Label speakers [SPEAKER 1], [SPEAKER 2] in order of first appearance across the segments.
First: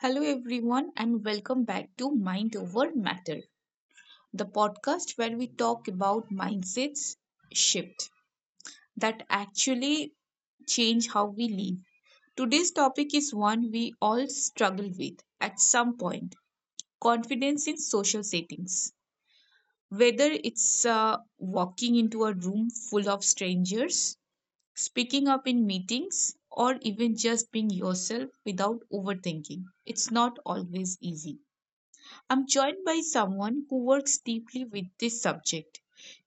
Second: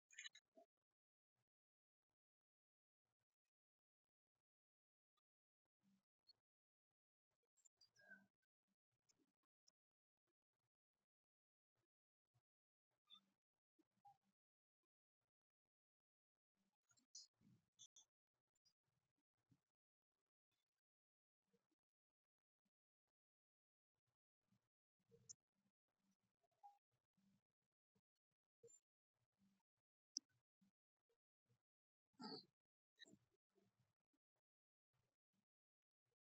[SPEAKER 1] Hello, everyone, and welcome back to Mind Over Matter, the podcast where we talk about mindsets shift that actually change how we live. Today's topic is one we all struggle with at some point: confidence in social settings. Whether it's walking into a room full of strangers, speaking up in meetings, or even just being yourself without overthinking, it's not always easy. I'm joined by someone who works deeply with this subject,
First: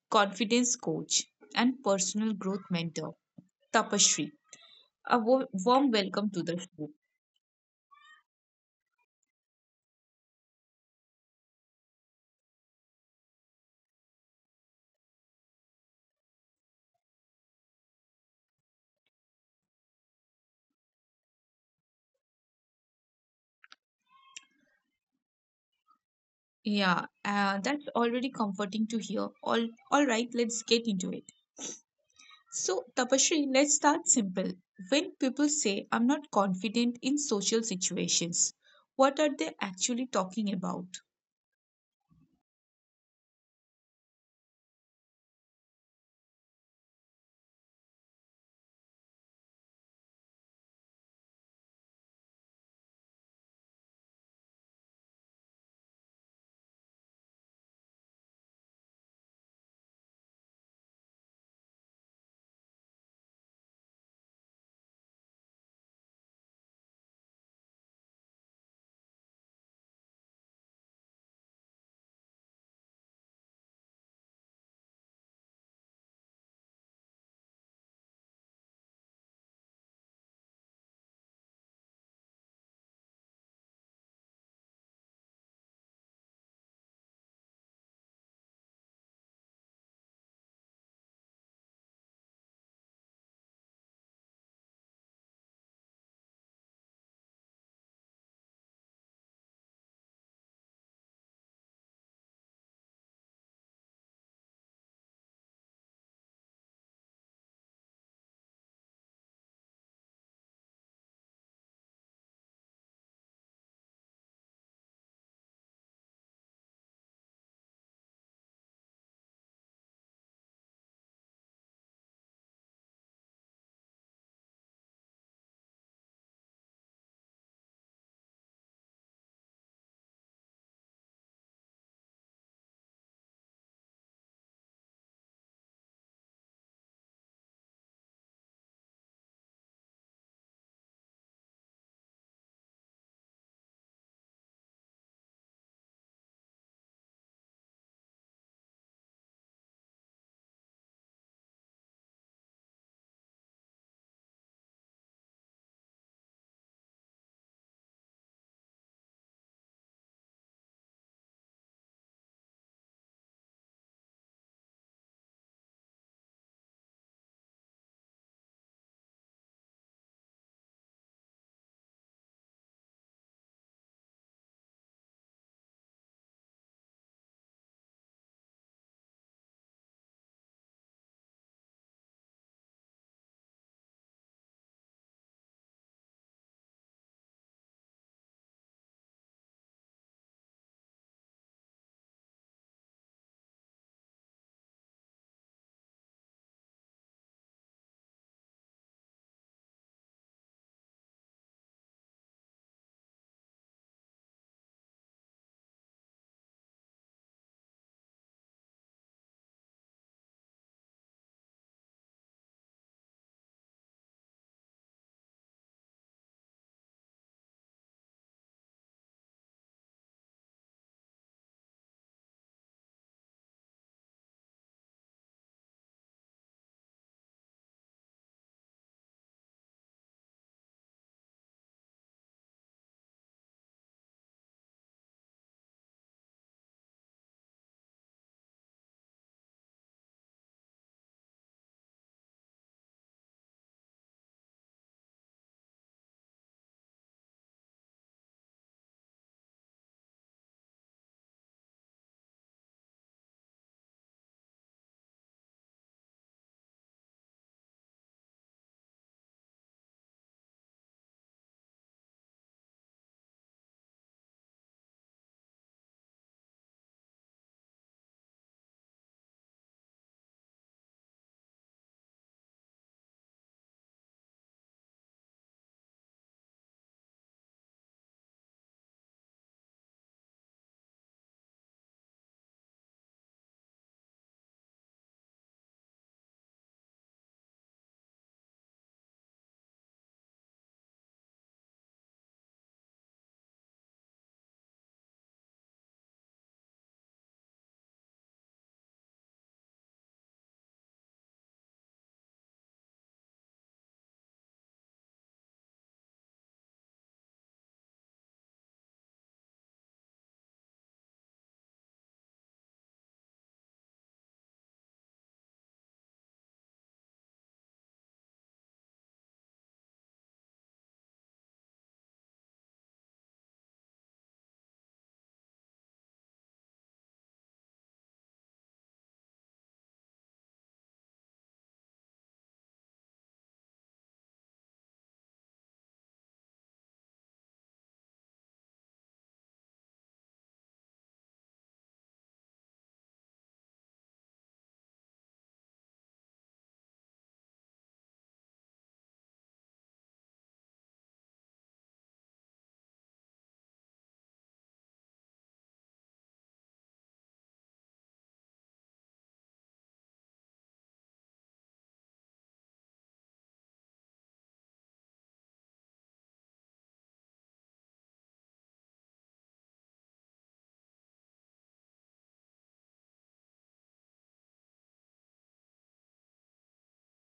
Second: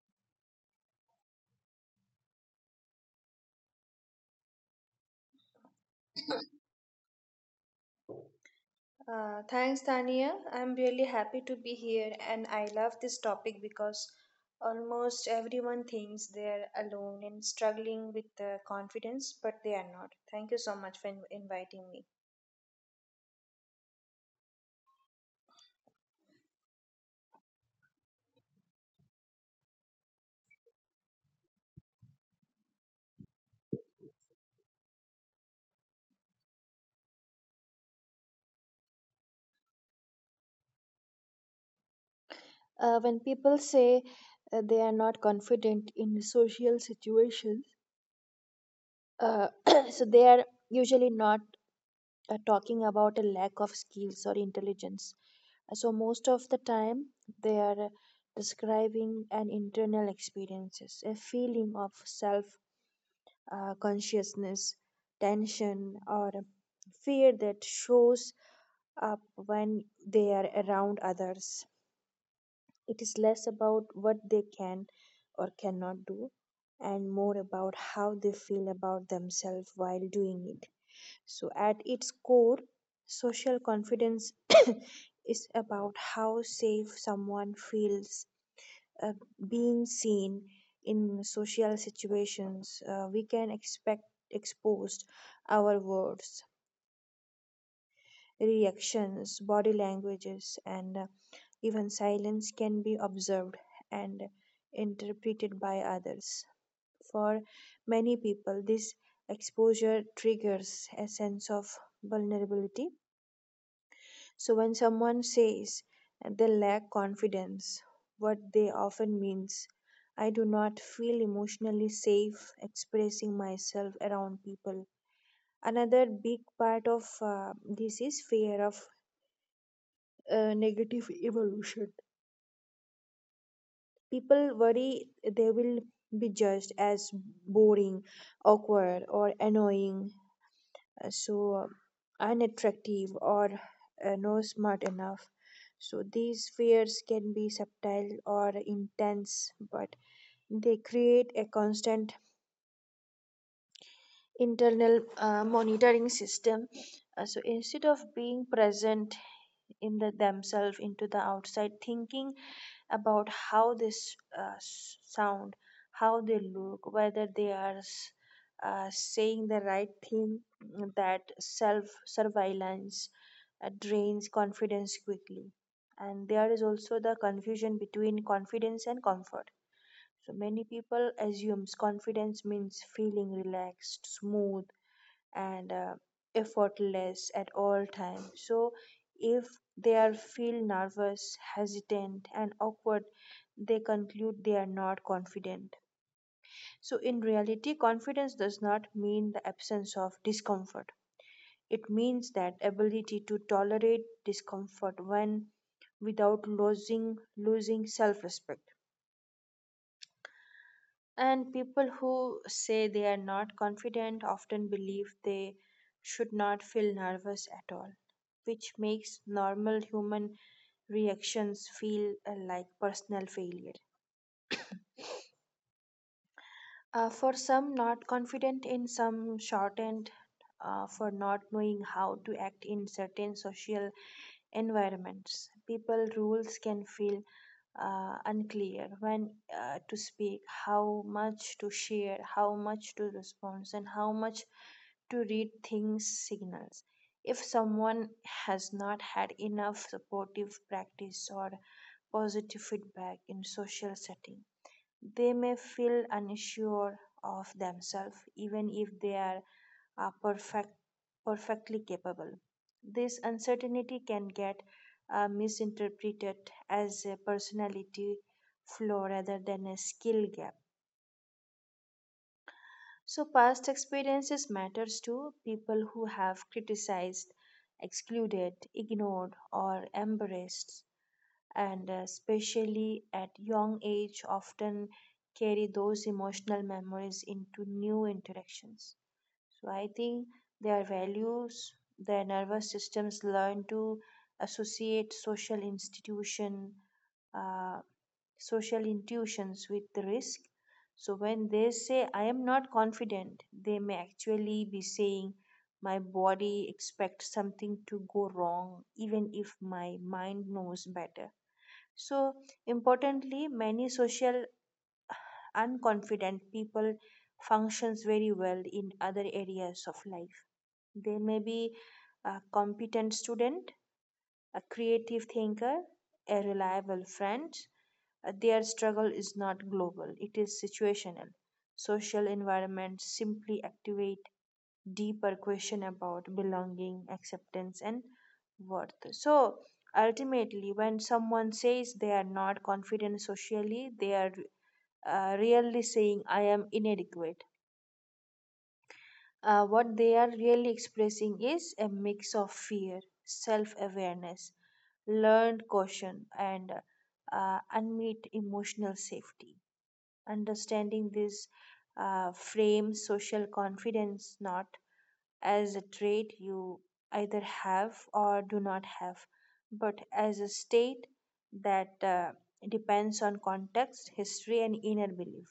[SPEAKER 1] confidence coach and personal growth mentor, Tapashri. A warm welcome to the show.
[SPEAKER 2] Thanks, Tania. I'm really happy to be here, and I love this topic because almost everyone thinks they're alone and struggling with confidence, but they are not. Thank you so much for inviting me.
[SPEAKER 1] Yeah, that's already comforting to hear. All right, let's get into it. So, Tapashri, let's start simple. When people say I'm not confident in social situations, what are they actually talking about?
[SPEAKER 2] When people say they are not confident in social situations, uh, so they are usually not talking about a lack of skills or intelligence. So most of the time they are describing an internal experiences, a feeling of self consciousness, tension, or fear that shows up when they are around others. It is less about what they can or cannot do, and more about how they feel about themselves while doing it. So at its core, social confidence is about how safe someone feels uh, being seen in social situations. We can expect exposed our words, reactions, body languages, and even silence can be observed and interpreted by others. For many people, this exposure triggers a sense of vulnerability. So when someone says they lack confidence, what they often means, I do not feel emotionally safe expressing myself around people. Another big part of this is fear of negative evolution. People worry they will be judged as boring, awkward, or annoying, so unattractive or no smart enough. So these fears can be subtle or intense, but they create a constant internal monitoring system. So instead of being present in the themselves into the outside, thinking about how this sound, how they look, whether they are saying the right thing, that self surveillance drains confidence quickly. And there is also the confusion between confidence and comfort. So many people assumes confidence means feeling relaxed, smooth, and effortless at all times. So if they are feel nervous, hesitant and awkward, they conclude they are not confident. So in reality, confidence does not mean the absence of discomfort. It means that ability to tolerate discomfort when without losing self-respect. And people who say they are not confident often believe they should not feel nervous at all, which makes normal human reactions feel like personal failures. For some, not confident in some, shortened for not knowing how to act in certain social environments. People rules can feel unclear when to speak, how much to share, how much to respond, and how much to read things signals. If someone has not had enough supportive practice or positive feedback in social setting, they may feel unsure of themselves, even if they are uh, perfect, perfectly capable. This uncertainty can get misinterpreted as a personality flaw rather than a skill gap. So past experiences matters too. People who have criticized, excluded, ignored, or embarrassed, and especially at young age, often carry those emotional memories into new interactions. So I think their values, their nervous systems learn to associate uh, social intuitions with the risk. So when they say, I am not confident, they may actually be saying, my body expects something to go wrong, even if my mind knows better. So importantly, many social unconfident people functions very well in other areas of life. They may be a competent student, a creative thinker, a reliable friend. Their struggle is not global, it is situational. Social environments simply activate deeper question about belonging, acceptance, and worth. So ultimately, when someone says they are not confident socially, they are really saying, I am inadequate. What they are really expressing is a mix of fear, self awareness, learned caution, and unmet emotional safety. Understanding this frames social confidence not as a trait you either have or do not have, but as a state that depends on context, history, and inner belief.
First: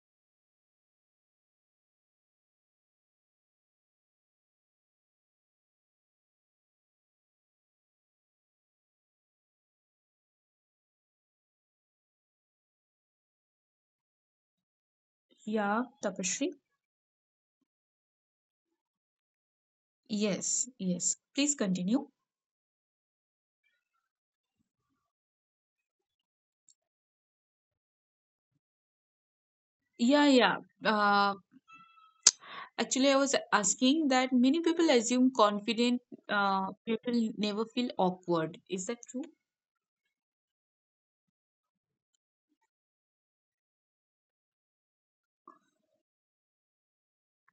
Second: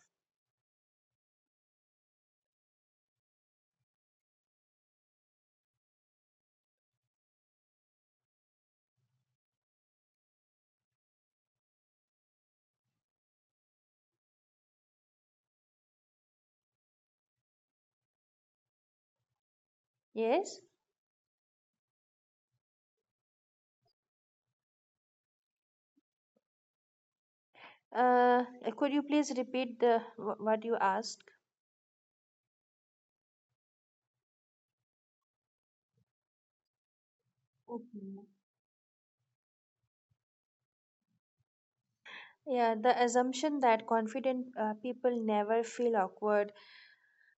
[SPEAKER 1] Yeah, Tapashri.
[SPEAKER 2] Yes.
[SPEAKER 1] Yes, yes. Please continue.
[SPEAKER 2] Uh, could you please repeat the what
[SPEAKER 1] Yeah,
[SPEAKER 2] you
[SPEAKER 1] yeah.
[SPEAKER 2] asked?
[SPEAKER 1] Um, Actually, I was asking that many people assume confident people never feel
[SPEAKER 2] Okay.
[SPEAKER 1] awkward. Is that true?
[SPEAKER 2] Yeah, the assumption that confident people never feel awkward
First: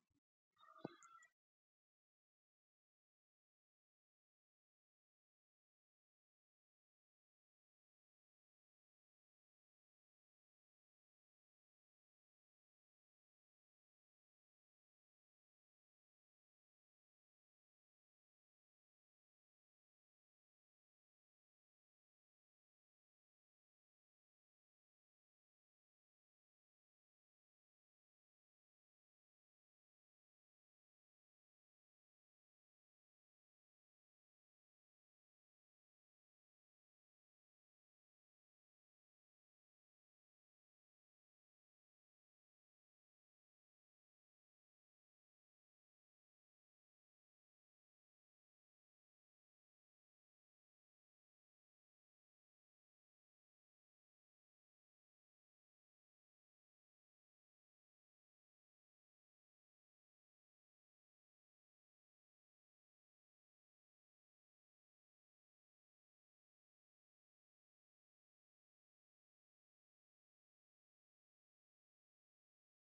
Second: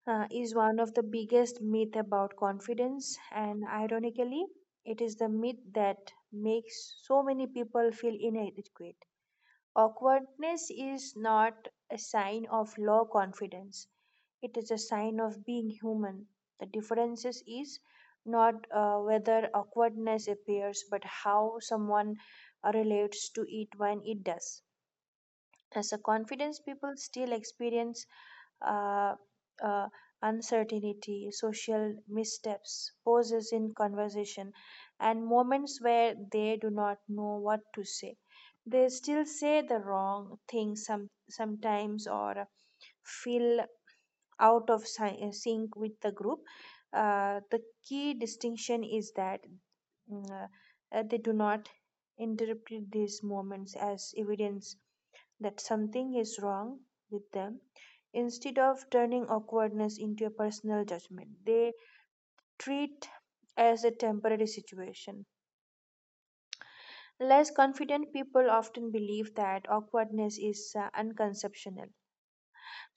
[SPEAKER 2] is one of the biggest myth about confidence, and ironically, it is the myth that makes so many people feel inadequate. Awkwardness is not a sign of low confidence. It is a sign of being human. The differences is not whether awkwardness appears, but how someone relates to it when it does. As a confidence, people still experience uh, uh, uncertainty, social missteps, pauses in conversation, and moments where they do not know what to say. They still say the wrong thing sometimes, or feel out of sync with the group. The key distinction is that mm, they do not interpret these moments as evidence that something is wrong with them. Instead of turning awkwardness into a personal judgment, they treat as a temporary situation. Less confident people often believe that awkwardness is unconceptional.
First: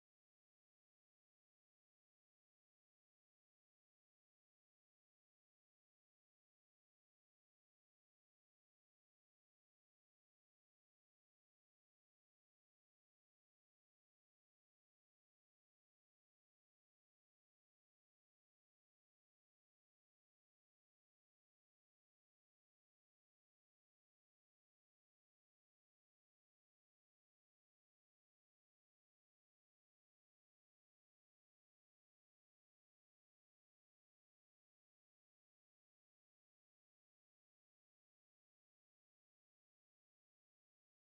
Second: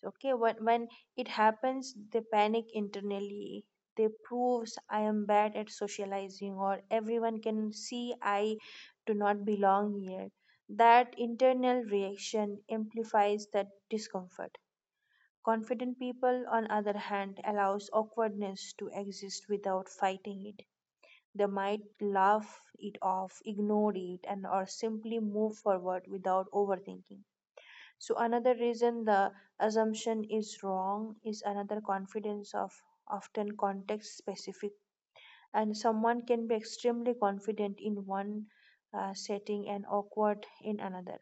[SPEAKER 2] Okay, when it happens, they panic internally. They proves, I am bad at socializing, or everyone can see I do not belong here. That internal reaction amplifies that discomfort. Confident people, on other hand, allows awkwardness to exist without fighting it. They might laugh it off, ignore it, and or simply move forward without overthinking. So another reason the assumption is wrong is another confidence of often context specific, and someone can be extremely confident in one setting and awkward in another.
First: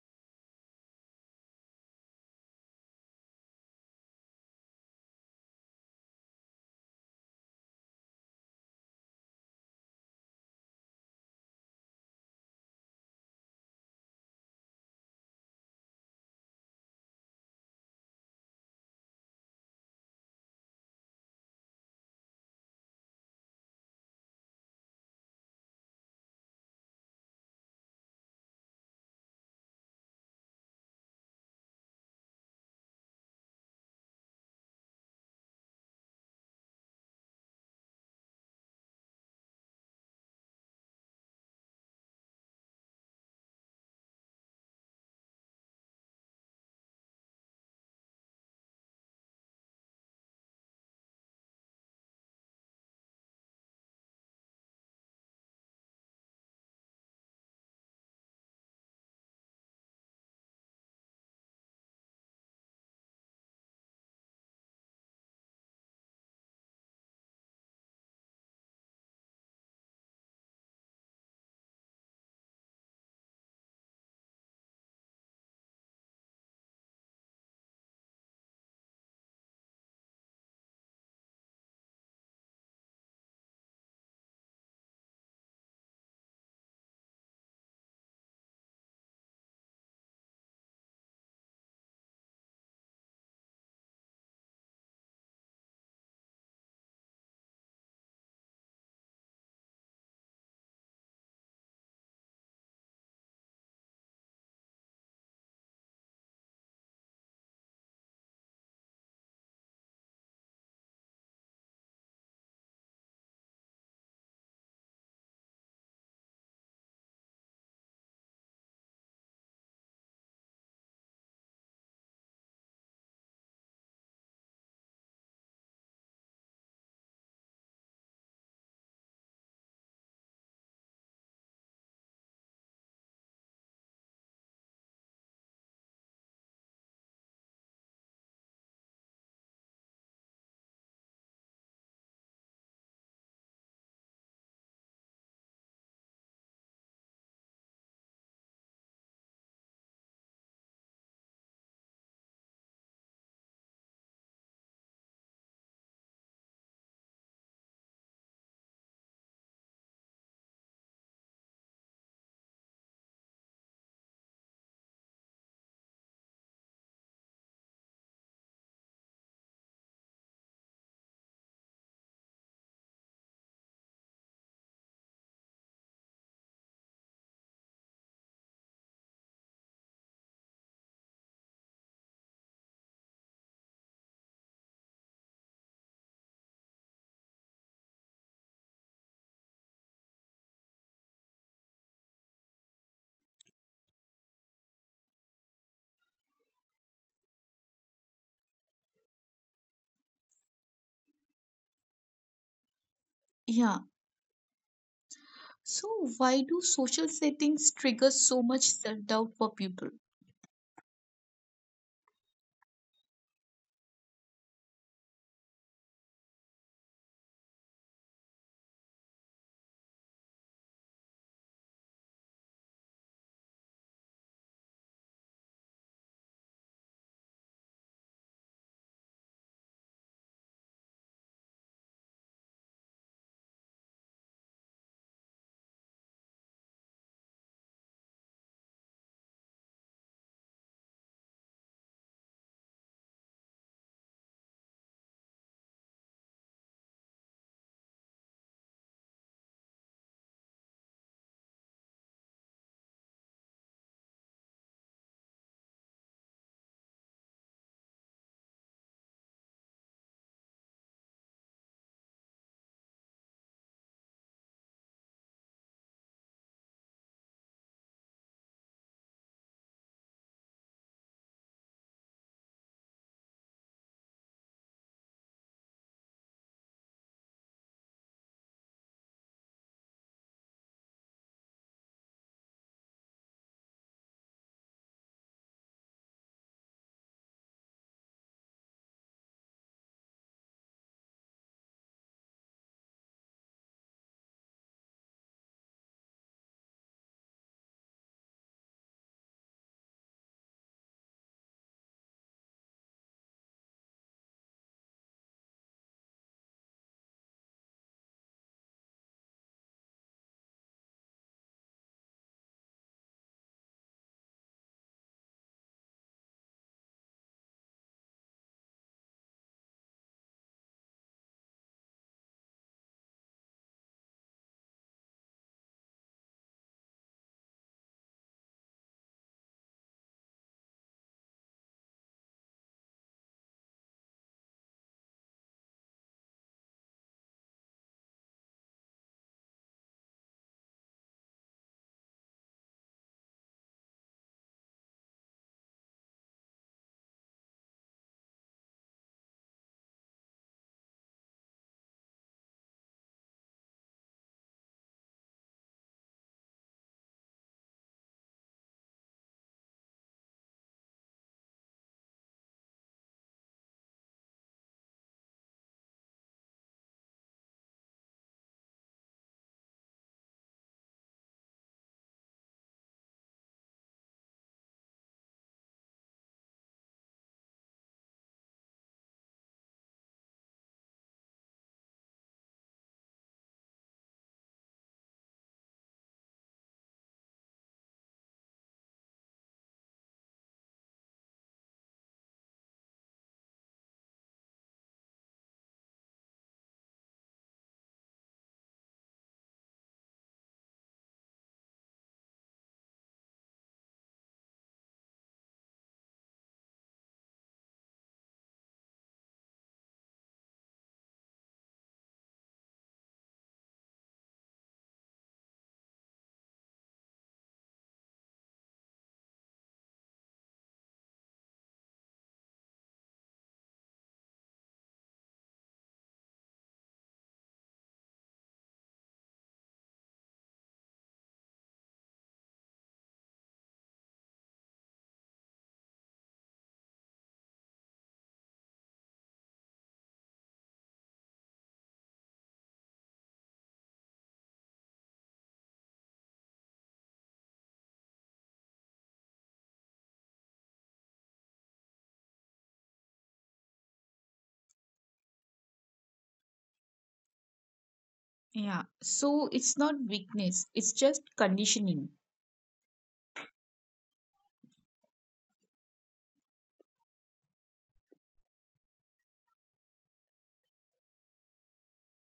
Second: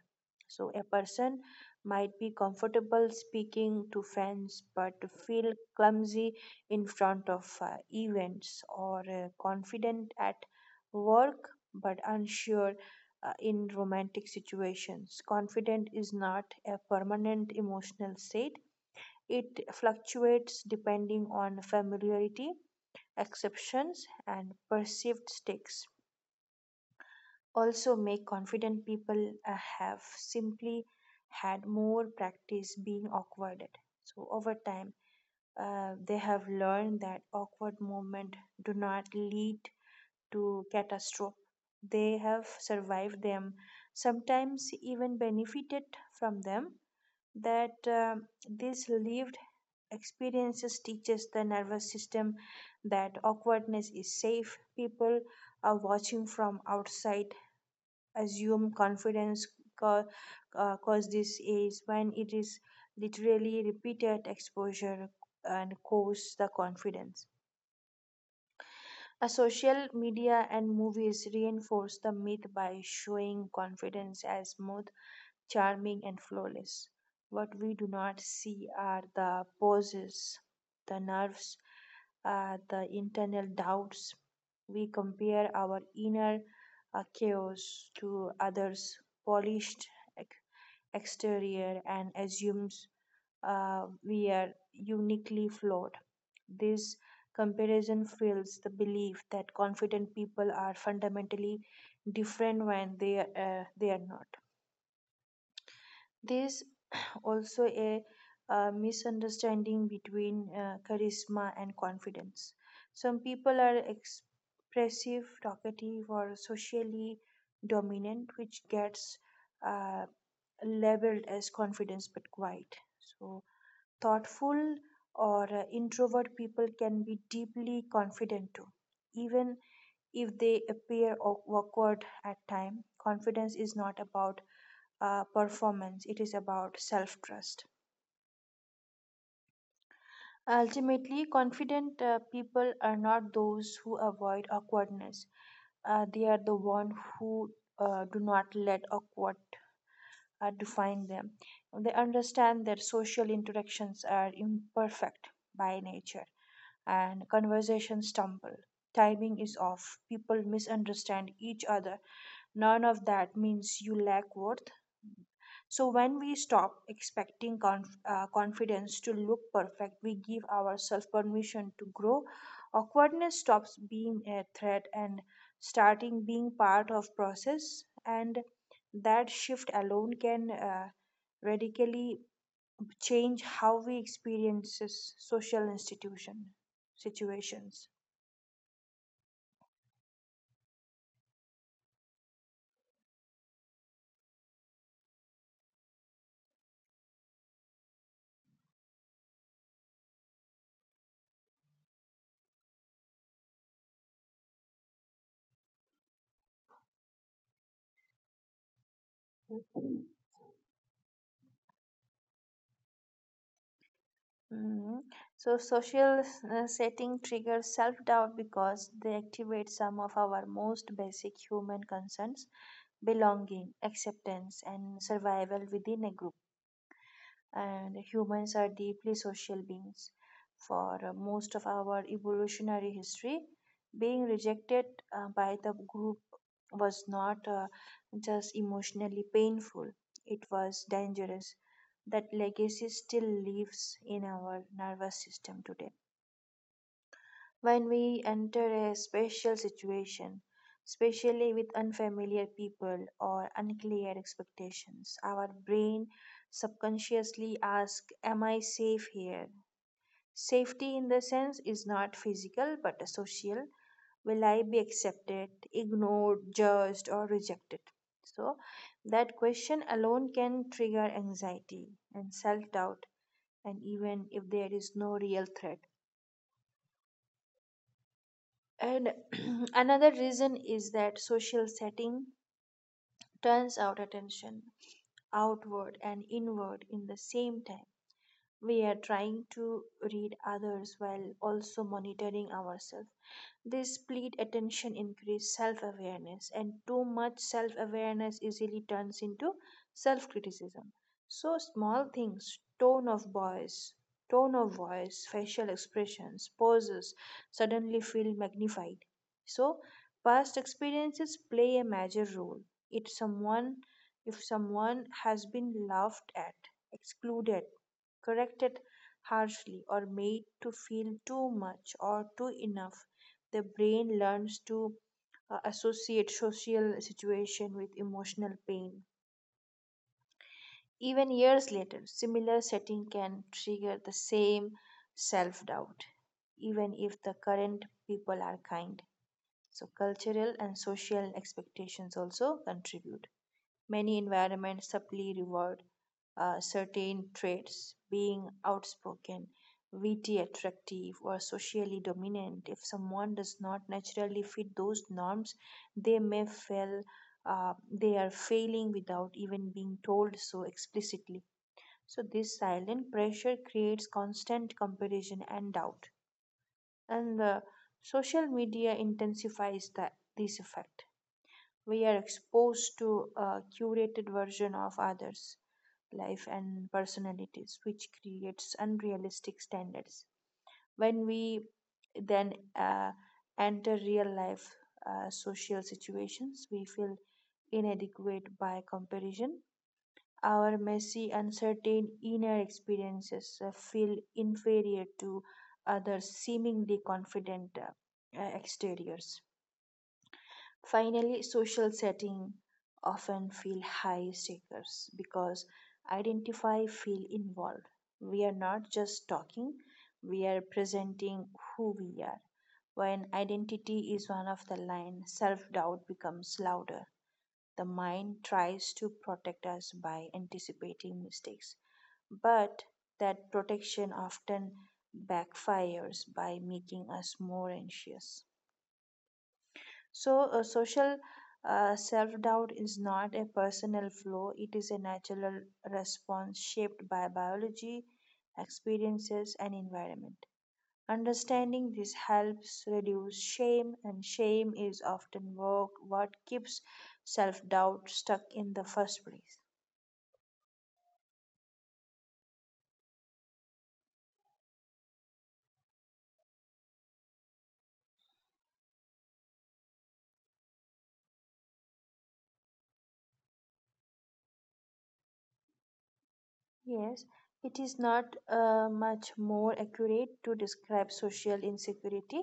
[SPEAKER 2] So, a person might be comfortable speaking to friends but feel clumsy in front of events, or confident at work but unsure in romantic situations. Confident is not a permanent emotional state, it fluctuates depending on familiarity, exceptions, and perceived stakes. Also make confident people have simply had more practice being awkward at. So over time, they have learned that awkward moments do not lead to catastrophe. They have survived them, sometimes even benefited from them. That These lived experiences teaches the nervous system that awkwardness is safe. People are watching from outside assume confidence ca- cause this is when it is literally repeated exposure, and cause the confidence. A social media and movies reinforce the myth by showing confidence as smooth, charming, and flawless. What we do not see are the pauses, the nerves, the internal doubts. We compare our inner chaos to others' polished ex- exterior, and assumes we are uniquely flawed. This comparison fuels the belief that confident people are fundamentally different when they are not. There's also a misunderstanding between charisma and confidence. Some people are expressive, talkative, or socially dominant, which gets uh, labeled as confidence but quiet. So, thoughtful or introvert people can be deeply confident too, even if they appear awkward at time. Confidence is not about performance, it is about self trust. Ultimately, confident people are not those who avoid awkwardness. They are the one who do not let awkward define them. They understand that social interactions are imperfect by nature, and conversations stumble, timing is off, people misunderstand each other. None of that means you lack worth. So when we stop expecting confidence to look perfect, we give ourselves permission to grow. Awkwardness stops being a threat and starting being part of process. And that shift alone can radically change how we experience social institution situations.
[SPEAKER 1] Yeah. So, why do social settings trigger so much self doubt for people?
[SPEAKER 2] Mhm. So, social setting triggers self doubt because they activate some of our most basic human concerns: belonging, acceptance, and survival within a group. And humans are deeply social beings. For most of our evolutionary history, being rejected by the group was not just emotionally painful, it was dangerous. That legacy still lives in our nervous system today. When we enter a special situation, especially with unfamiliar people or unclear expectations, our brain subconsciously asks, am I safe here? Safety, in the sense, is not physical but social. Will I be accepted, ignored, judged, or rejected? So, that question alone can trigger anxiety and self doubt, and even if there is no real threat. And another reason is that social setting turns our attention outward and inward in the same time. We are trying to read others while also monitoring ourselves. This split attention increases self awareness, and too much self awareness easily turns into self criticism. So, small things, tone of voice, facial expressions, poses suddenly feel magnified. So, past experiences play a major role. If someone, if someone has been laughed at, excluded, corrected harshly, or made to feel too much or too enough, the brain learns to associate social situation with emotional pain. Even years later, similar setting can trigger the same self doubt, even if the current people are kind. So, cultural and social expectations also contribute. Many environments subtly reward certain traits, being outspoken, witty, attractive, or socially dominant. If someone does not naturally fit those norms, they may feel they are failing without even being told so explicitly. So, this silent pressure creates constant comparison and doubt. And Social media intensifies this effect. We are exposed to a curated version of others' life and personalities, which creates unrealistic standards. When we then enter real life social situations, we feel inadequate by comparison. Our messy, uncertain inner experiences feel inferior to others' seemingly confident exteriors. Finally, social setting often feel high stakes because identify feel involved. We are not just talking, we are presenting who we are. When identity is one of the line, self-doubt becomes louder. The mind tries to protect us by anticipating mistakes, but that protection often backfires by making us more anxious. So, social self doubt is not a personal flaw, it is a natural response shaped by biology, experiences, and environment. Understanding this helps reduce shame, and shame is often work, what keeps self doubt stuck in the first place.
[SPEAKER 1] Yeah. So, it's not weakness, it's just conditioning.
[SPEAKER 2] Yes, it is not much more accurate to describe social insecurity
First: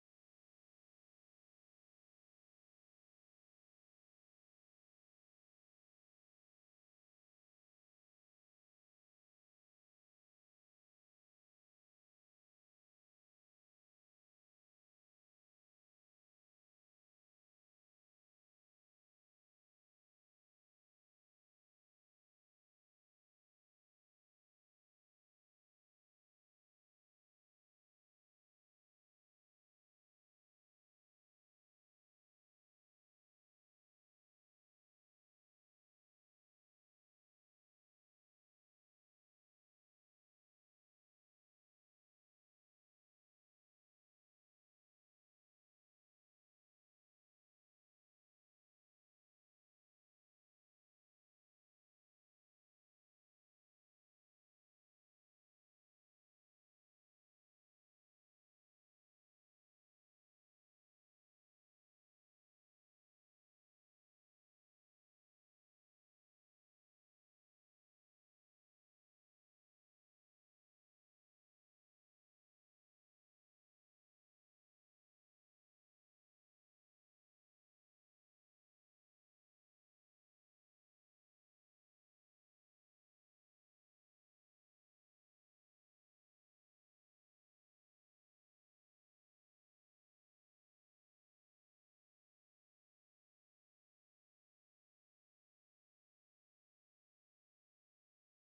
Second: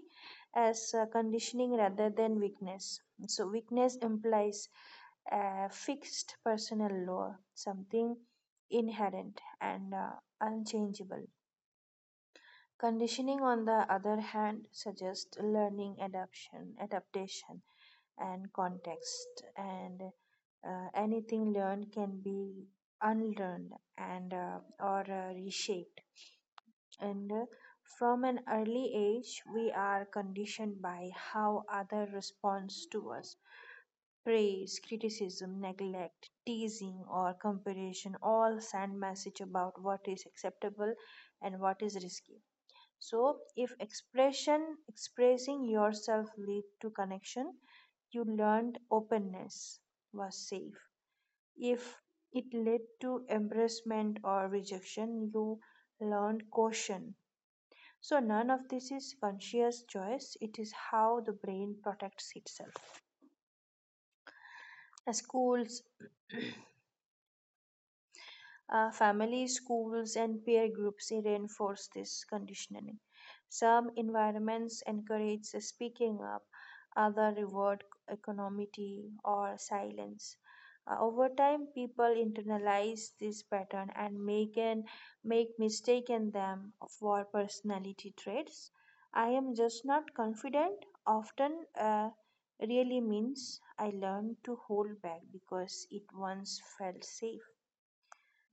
[SPEAKER 2] as conditioning rather than weakness. So, weakness implies a fixed personal law, something inherent and unchangeable. Conditioning, on the other hand, suggests learning, adaptation, and context, and anything learned can be unlearned and or reshaped and from an early age we are conditioned by how others respond to us, praise, criticism, neglect, teasing, or comparison all send message about what is acceptable and what is risky. So if expression expressing yourself lead to connection, you learned openness was safe. If it led to embarrassment or rejection, you learned caution. So none of this is conscious choice. It is how the brain protects itself. Schools Families, schools, and peer groups reinforce this conditioning. Some environments encourage speaking up, others reward equanimity or silence. Over time, people internalize this pattern and make mistaken them for personality traits. I am just not confident. Often, uh, really means I learned to hold back because it once felt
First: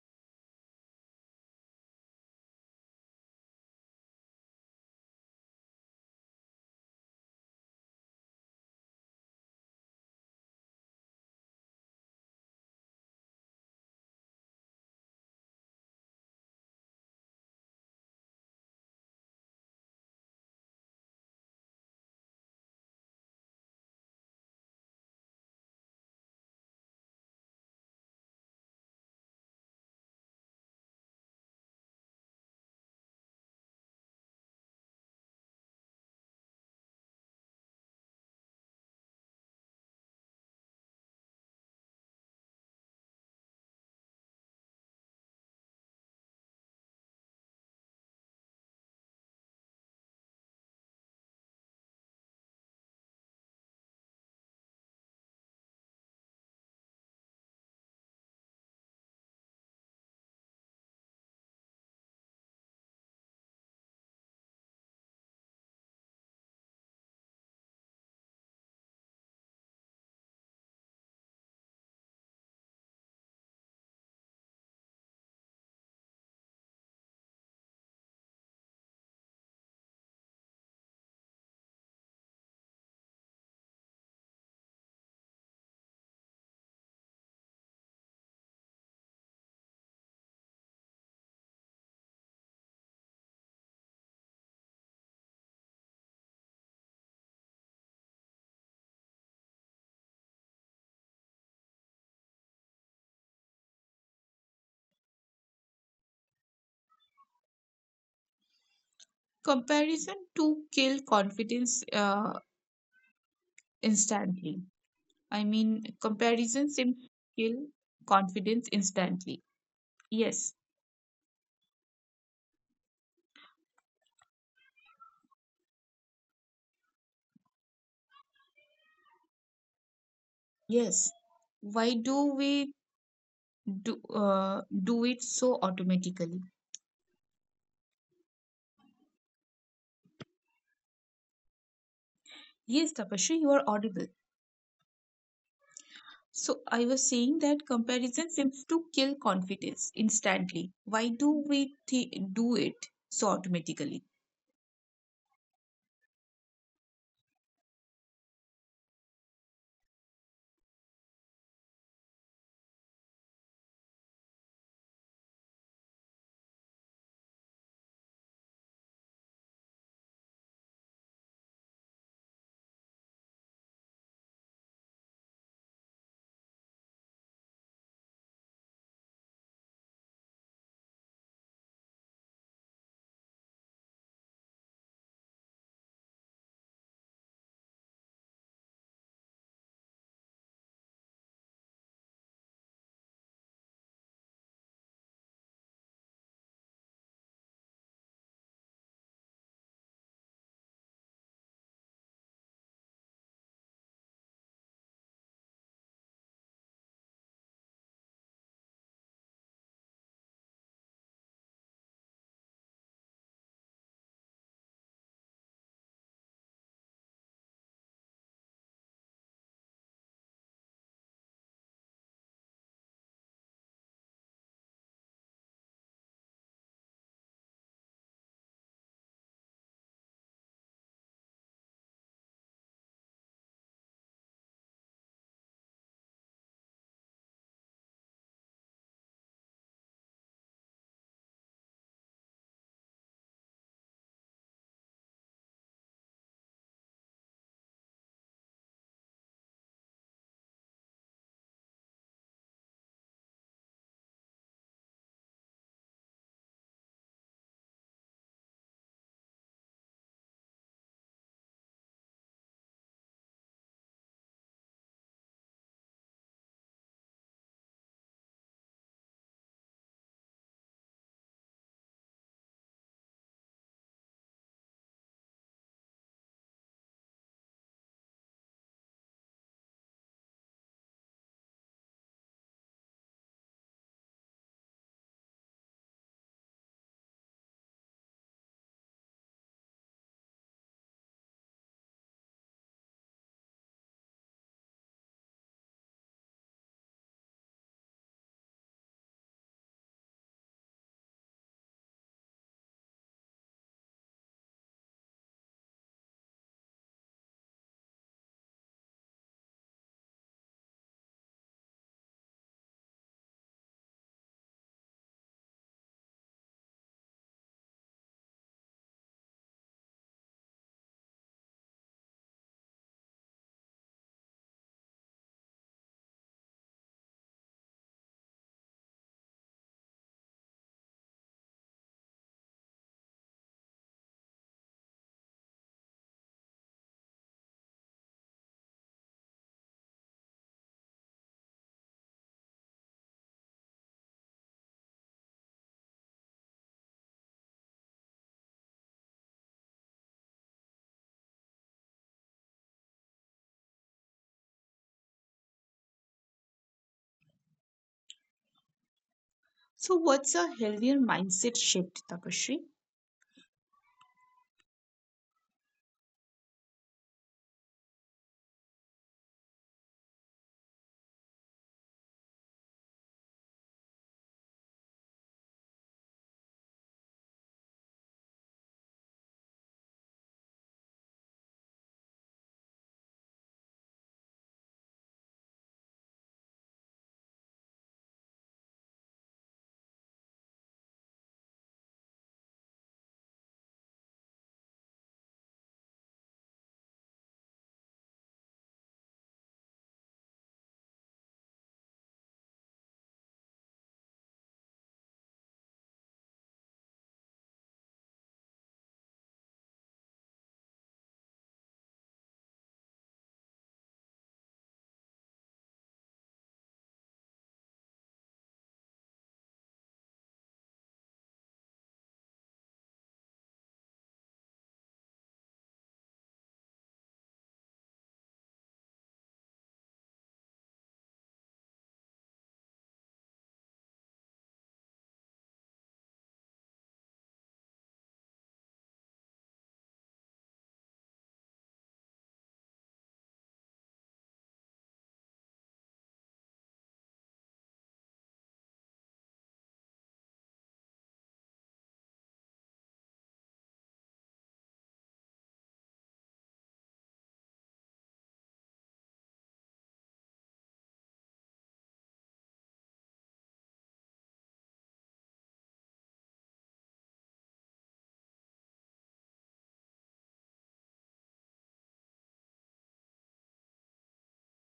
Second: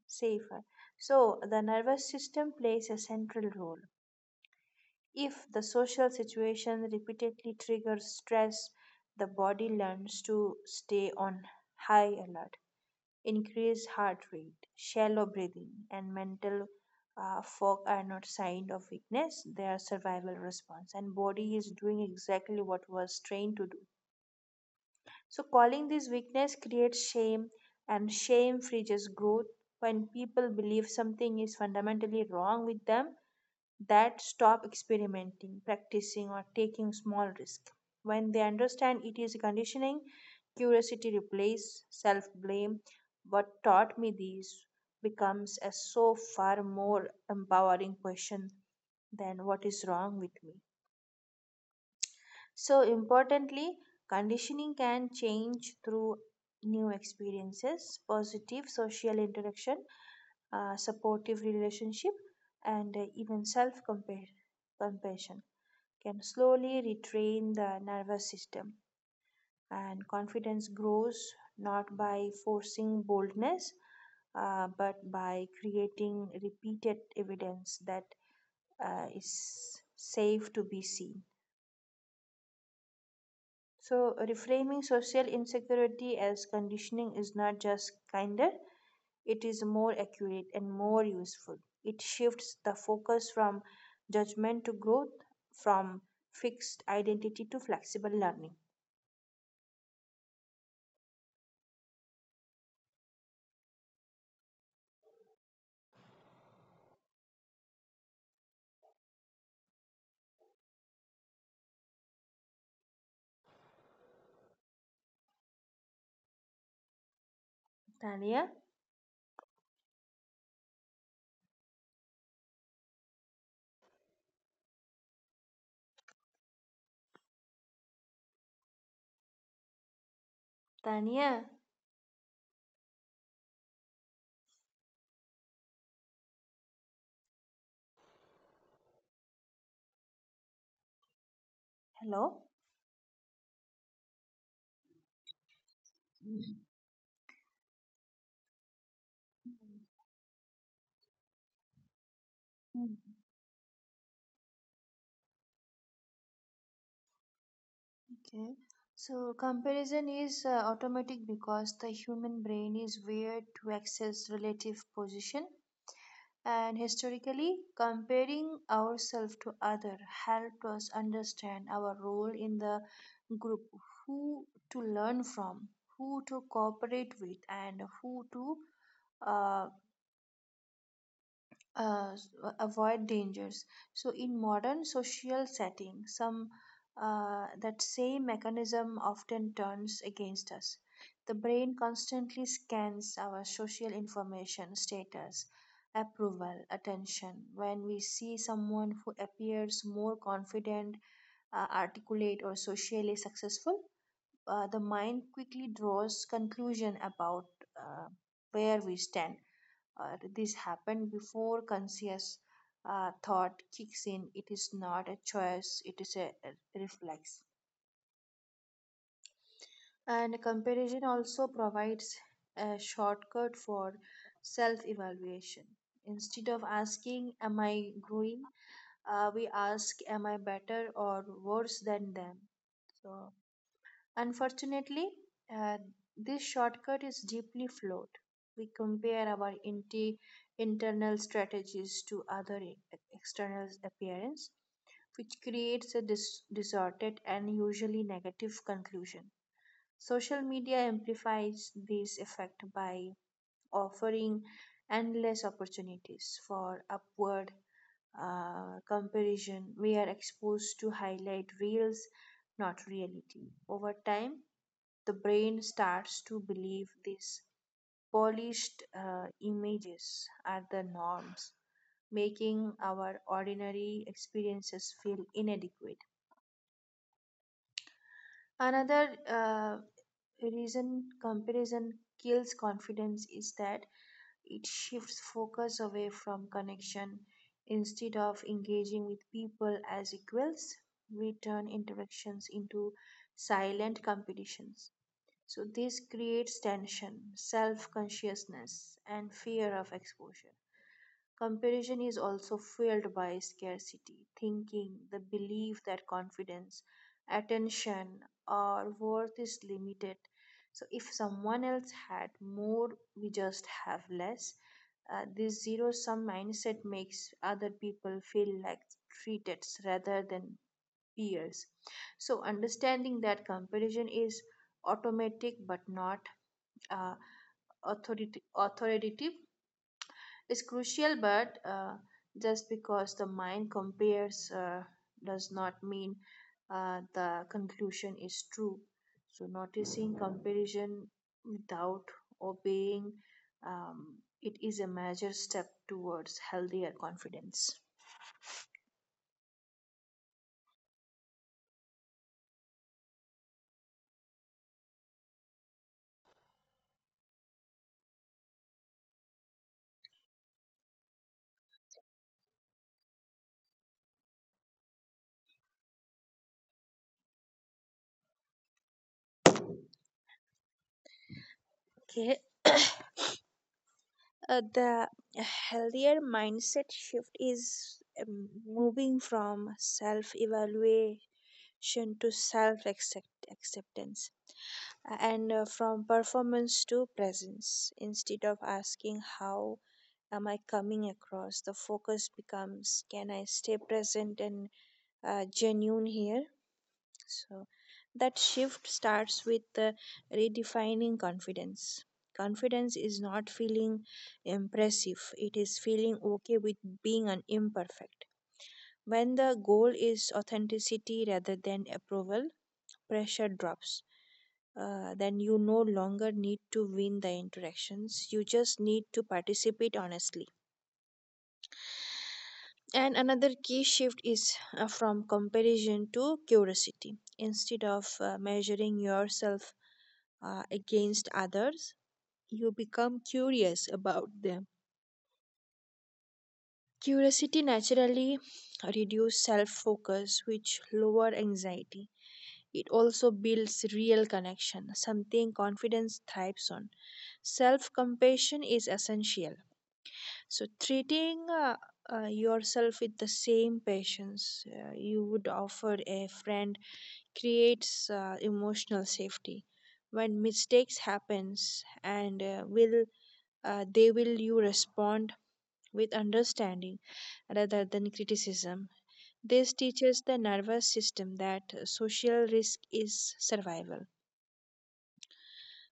[SPEAKER 2] safer. So, the nervous system plays a central role. If the social situation repeatedly triggers stress, the body learns to stay on high alert. Increased heart rate, shallow breathing, and mental fog are not signs of weakness, they are survival response. And body is doing exactly what was trained to do. So, calling this weakness creates shame, and shame freezes growth. When people believe something is fundamentally wrong with them, that stop experimenting, practicing, or taking small risk. When they understand it is conditioning, curiosity replaces self blame. What taught me this becomes a so far more empowering question than what is wrong with me. So, importantly, conditioning can change through new experiences, positive social interaction, supportive relationship, and even self compassion can slowly retrain the nervous system. And confidence grows not by forcing boldness, but by creating repeated evidence that is safe to be seen. So, reframing social insecurity as conditioning is not just kinder, it is more accurate and more useful. It shifts the focus from judgment to growth, from fixed identity to flexible learning.
[SPEAKER 1] Comparison to kill confidence instantly. I mean, comparison seems to kill
[SPEAKER 2] Tania?
[SPEAKER 1] confidence instantly. Yes, yes.
[SPEAKER 2] Tania?
[SPEAKER 1] Why do we do it so automatically?
[SPEAKER 2] Hello?
[SPEAKER 1] Yes, Tapasri, you are audible.
[SPEAKER 2] Mm.
[SPEAKER 1] So I was saying that comparison seems to kill confidence instantly. Why do we do it so automatically?
[SPEAKER 2] Okay. So comparison is automatic because the human brain is wired to access relative position, and historically comparing ourselves to other helped us understand our role in the group, who to learn from, who to cooperate with, and who to uh, uh, avoid dangers. So, in modern social setting, some that same mechanism often turns against us. The brain constantly scans our social information, status, approval, attention. When we see someone who appears more confident, articulate, or socially successful, the mind quickly draws conclusion about uh, where we stand or this happened before conscious thought kicks in. It is not a choice, it is a reflex. And comparison also provides a shortcut for self evaluation. Instead of asking, am I growing? We ask, am I better or worse than them? So, unfortunately, uh, this shortcut is deeply flawed. We compare our internal strategies to external appearance, which creates a distorted and usually negative conclusion. Social media amplifies this effect by offering endless opportunities for upward comparison. We are exposed to highlight reels, not reality. Over time, the brain starts to believe these polished images are the norms, making our ordinary experiences feel inadequate. Another reason comparison kills confidence is that it shifts focus away from connection. Instead of engaging with people as equals, we turn interactions into silent competitions. So this creates tension, self-consciousness, and fear of exposure. Comparison is also fueled by scarcity, thinking, the belief that confidence, attention, or worth is limited. So, if someone else had more, we just have less. This zero sum mindset makes other people feel like treated rather than years. So, understanding that comparison is automatic but not uh, authoritative is crucial, but just because the mind compares does not mean the conclusion is true. So, noticing comparison without obeying um, it is a major step towards healthier confidence.
[SPEAKER 1] So what's a healthier mindset shift, Tapasri?
[SPEAKER 2] Okay, the healthier mindset shift is moving from self evaluation to self acceptance, and from performance to presence. Instead of asking, how am I coming across? The focus becomes, can I stay present and genuine here? So that shift starts with the redefining confidence. Confidence is not feeling impressive, it is feeling okay with being an imperfect. When the goal is authenticity rather than approval, pressure drops. Then you no longer need to win the interactions, you just need to participate honestly. And another key shift is from comparison to curiosity. Instead of measuring yourself against others, you become curious about them. Curiosity naturally reduces self focus, which lower anxiety. It also builds real connection, something confidence thrives on. Self compassion is essential. So, treating yourself with the same patience you would offer a friend creates emotional safety. When mistakes happens, and will they will, you respond with understanding rather than criticism. This teaches the nervous system that social risk is survival.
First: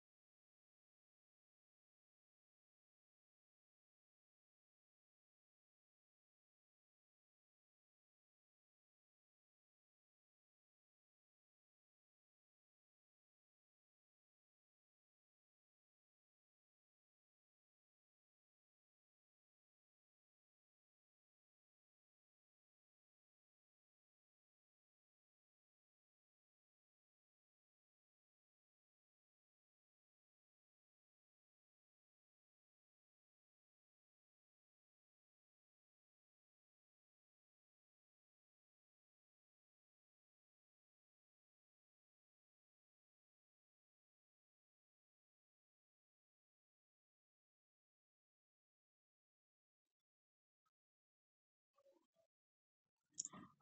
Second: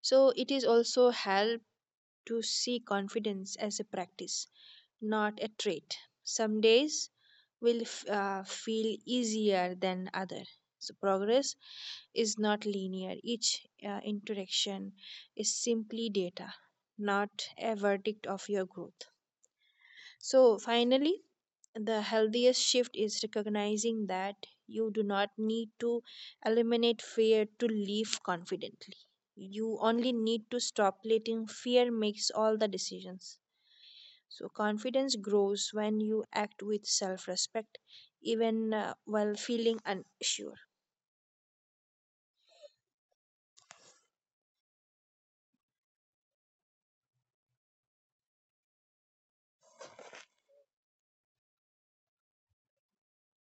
[SPEAKER 2] So it is also help to see confidence as a practice, not a trait. Some days will feel easier than other. So progress is not linear. Each interaction is simply data, not a verdict of your growth. So finally, the healthiest shift is recognizing that you do not need to eliminate fear to live confidently. You only need to stop letting fear makes all the decisions. So confidence grows when you act with self-respect even while feeling unsure.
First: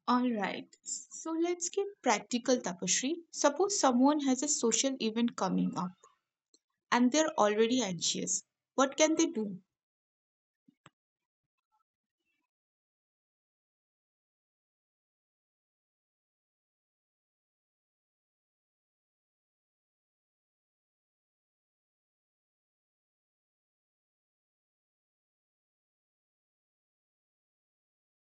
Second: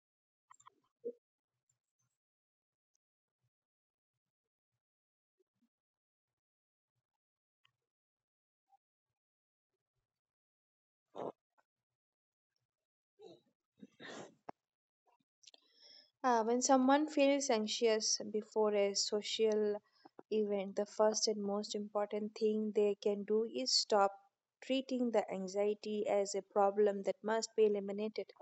[SPEAKER 1] Alright, so let's get practical, Tapashri. Suppose someone has a social event coming up and they're already anxious. What can they do?
[SPEAKER 2] When someone feels anxious before a social event, the first and most important thing they can do is stop treating the anxiety as a problem that must be eliminated.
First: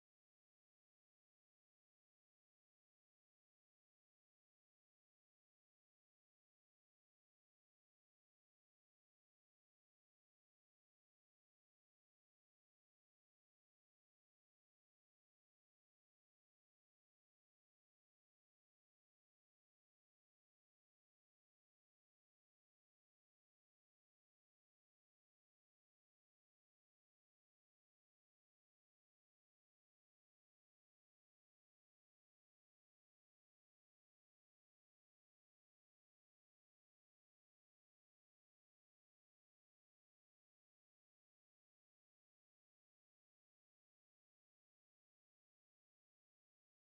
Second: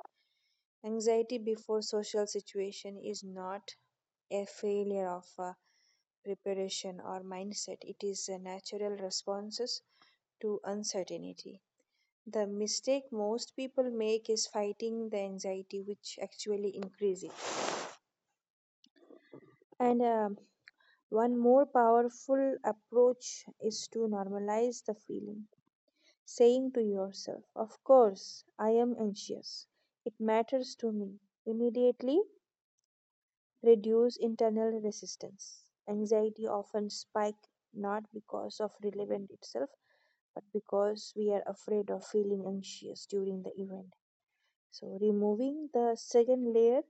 [SPEAKER 2] Anxiety before social situation is not a failure of preparation or mindset. It is a natural responses to uncertainty. The mistake most people make is fighting the anxiety, which actually increases it. And One more powerful approach is to normalize the feeling, saying to yourself, of course, I am anxious. It matters to me. Immediately reduce internal resistance. Anxiety often spikes not because of relevant itself, but because we are afraid of feeling anxious during the event. So removing the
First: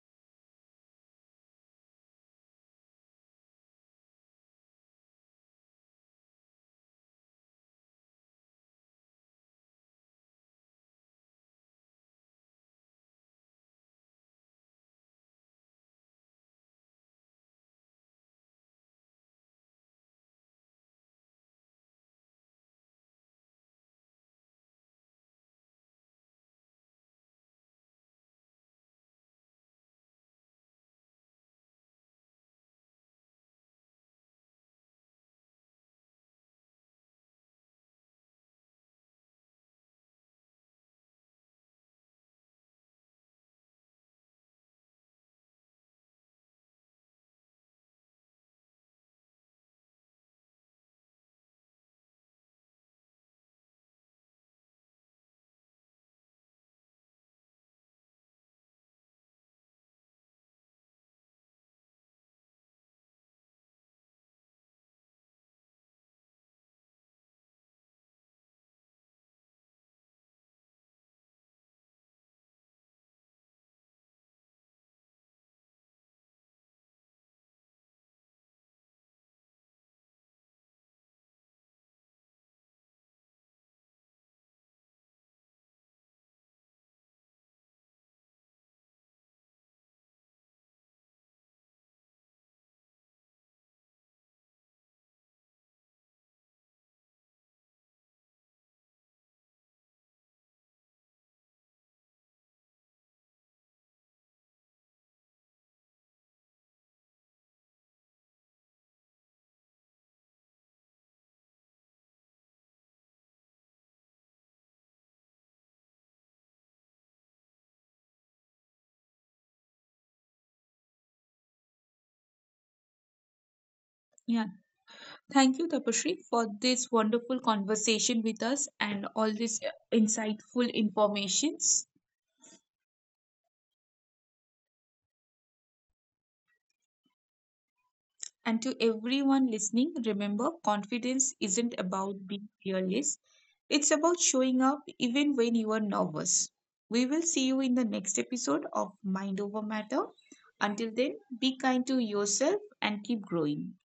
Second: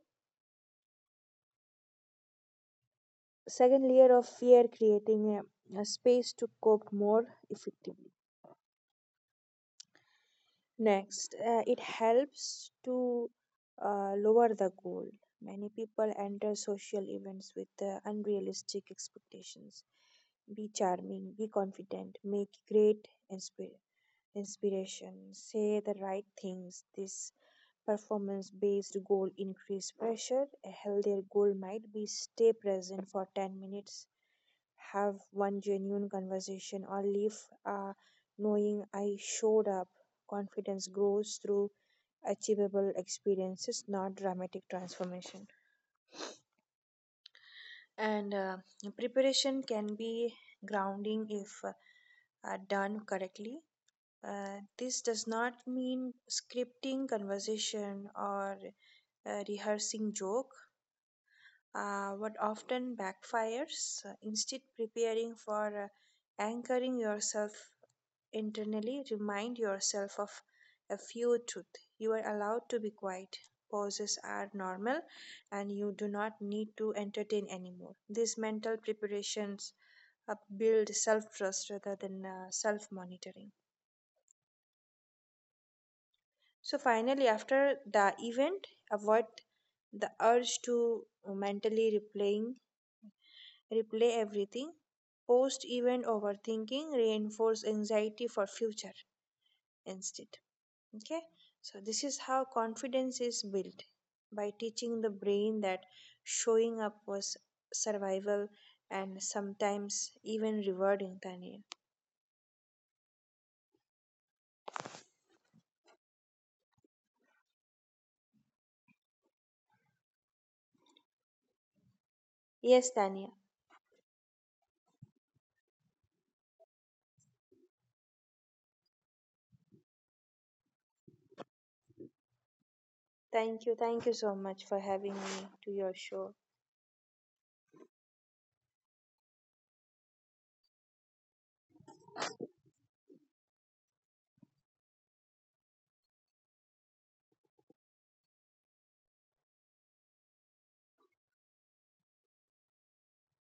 [SPEAKER 2] second layer of fear, creating a space to cope more effectively. Next, it helps to lower the goal. Many people enter social events with unrealistic expectations. Be charming, be confident, make great inspiration, say the right things. This performance based goal increase pressure. A healthier goal might be stay present for 10 minutes, have one genuine conversation, or leave uh, knowing I showed up. Confidence grows through achievable experiences, not dramatic transformation. And Preparation can be grounding if are done correctly. This does not mean scripting conversation or rehearsing joke, what often backfires. Instead, preparing for anchoring yourself internally, remind yourself of a few truths. You are allowed to be quiet. Pauses are normal and you do not need to entertain anymore. These mental preparations build self trust rather than self monitoring. So, finally, after the event, avoid the urge to replay everything. Post event overthinking reinforce anxiety for future instead. Okay, so this is how confidence is built, by teaching the brain that showing up was survival and sometimes even rewarding. Tanya? Yes, Tanya?
[SPEAKER 1] Yeah, thank you, Tapashri, for this wonderful conversation with us and all this insightful informations.
[SPEAKER 2] Thank you. Thank you so much for having me to your show.
[SPEAKER 1] And to everyone listening, remember confidence isn't about being fearless. It's about showing up even when you are nervous. We will see you in the next episode of Mind Over Matter. Until then, be kind to yourself and keep growing.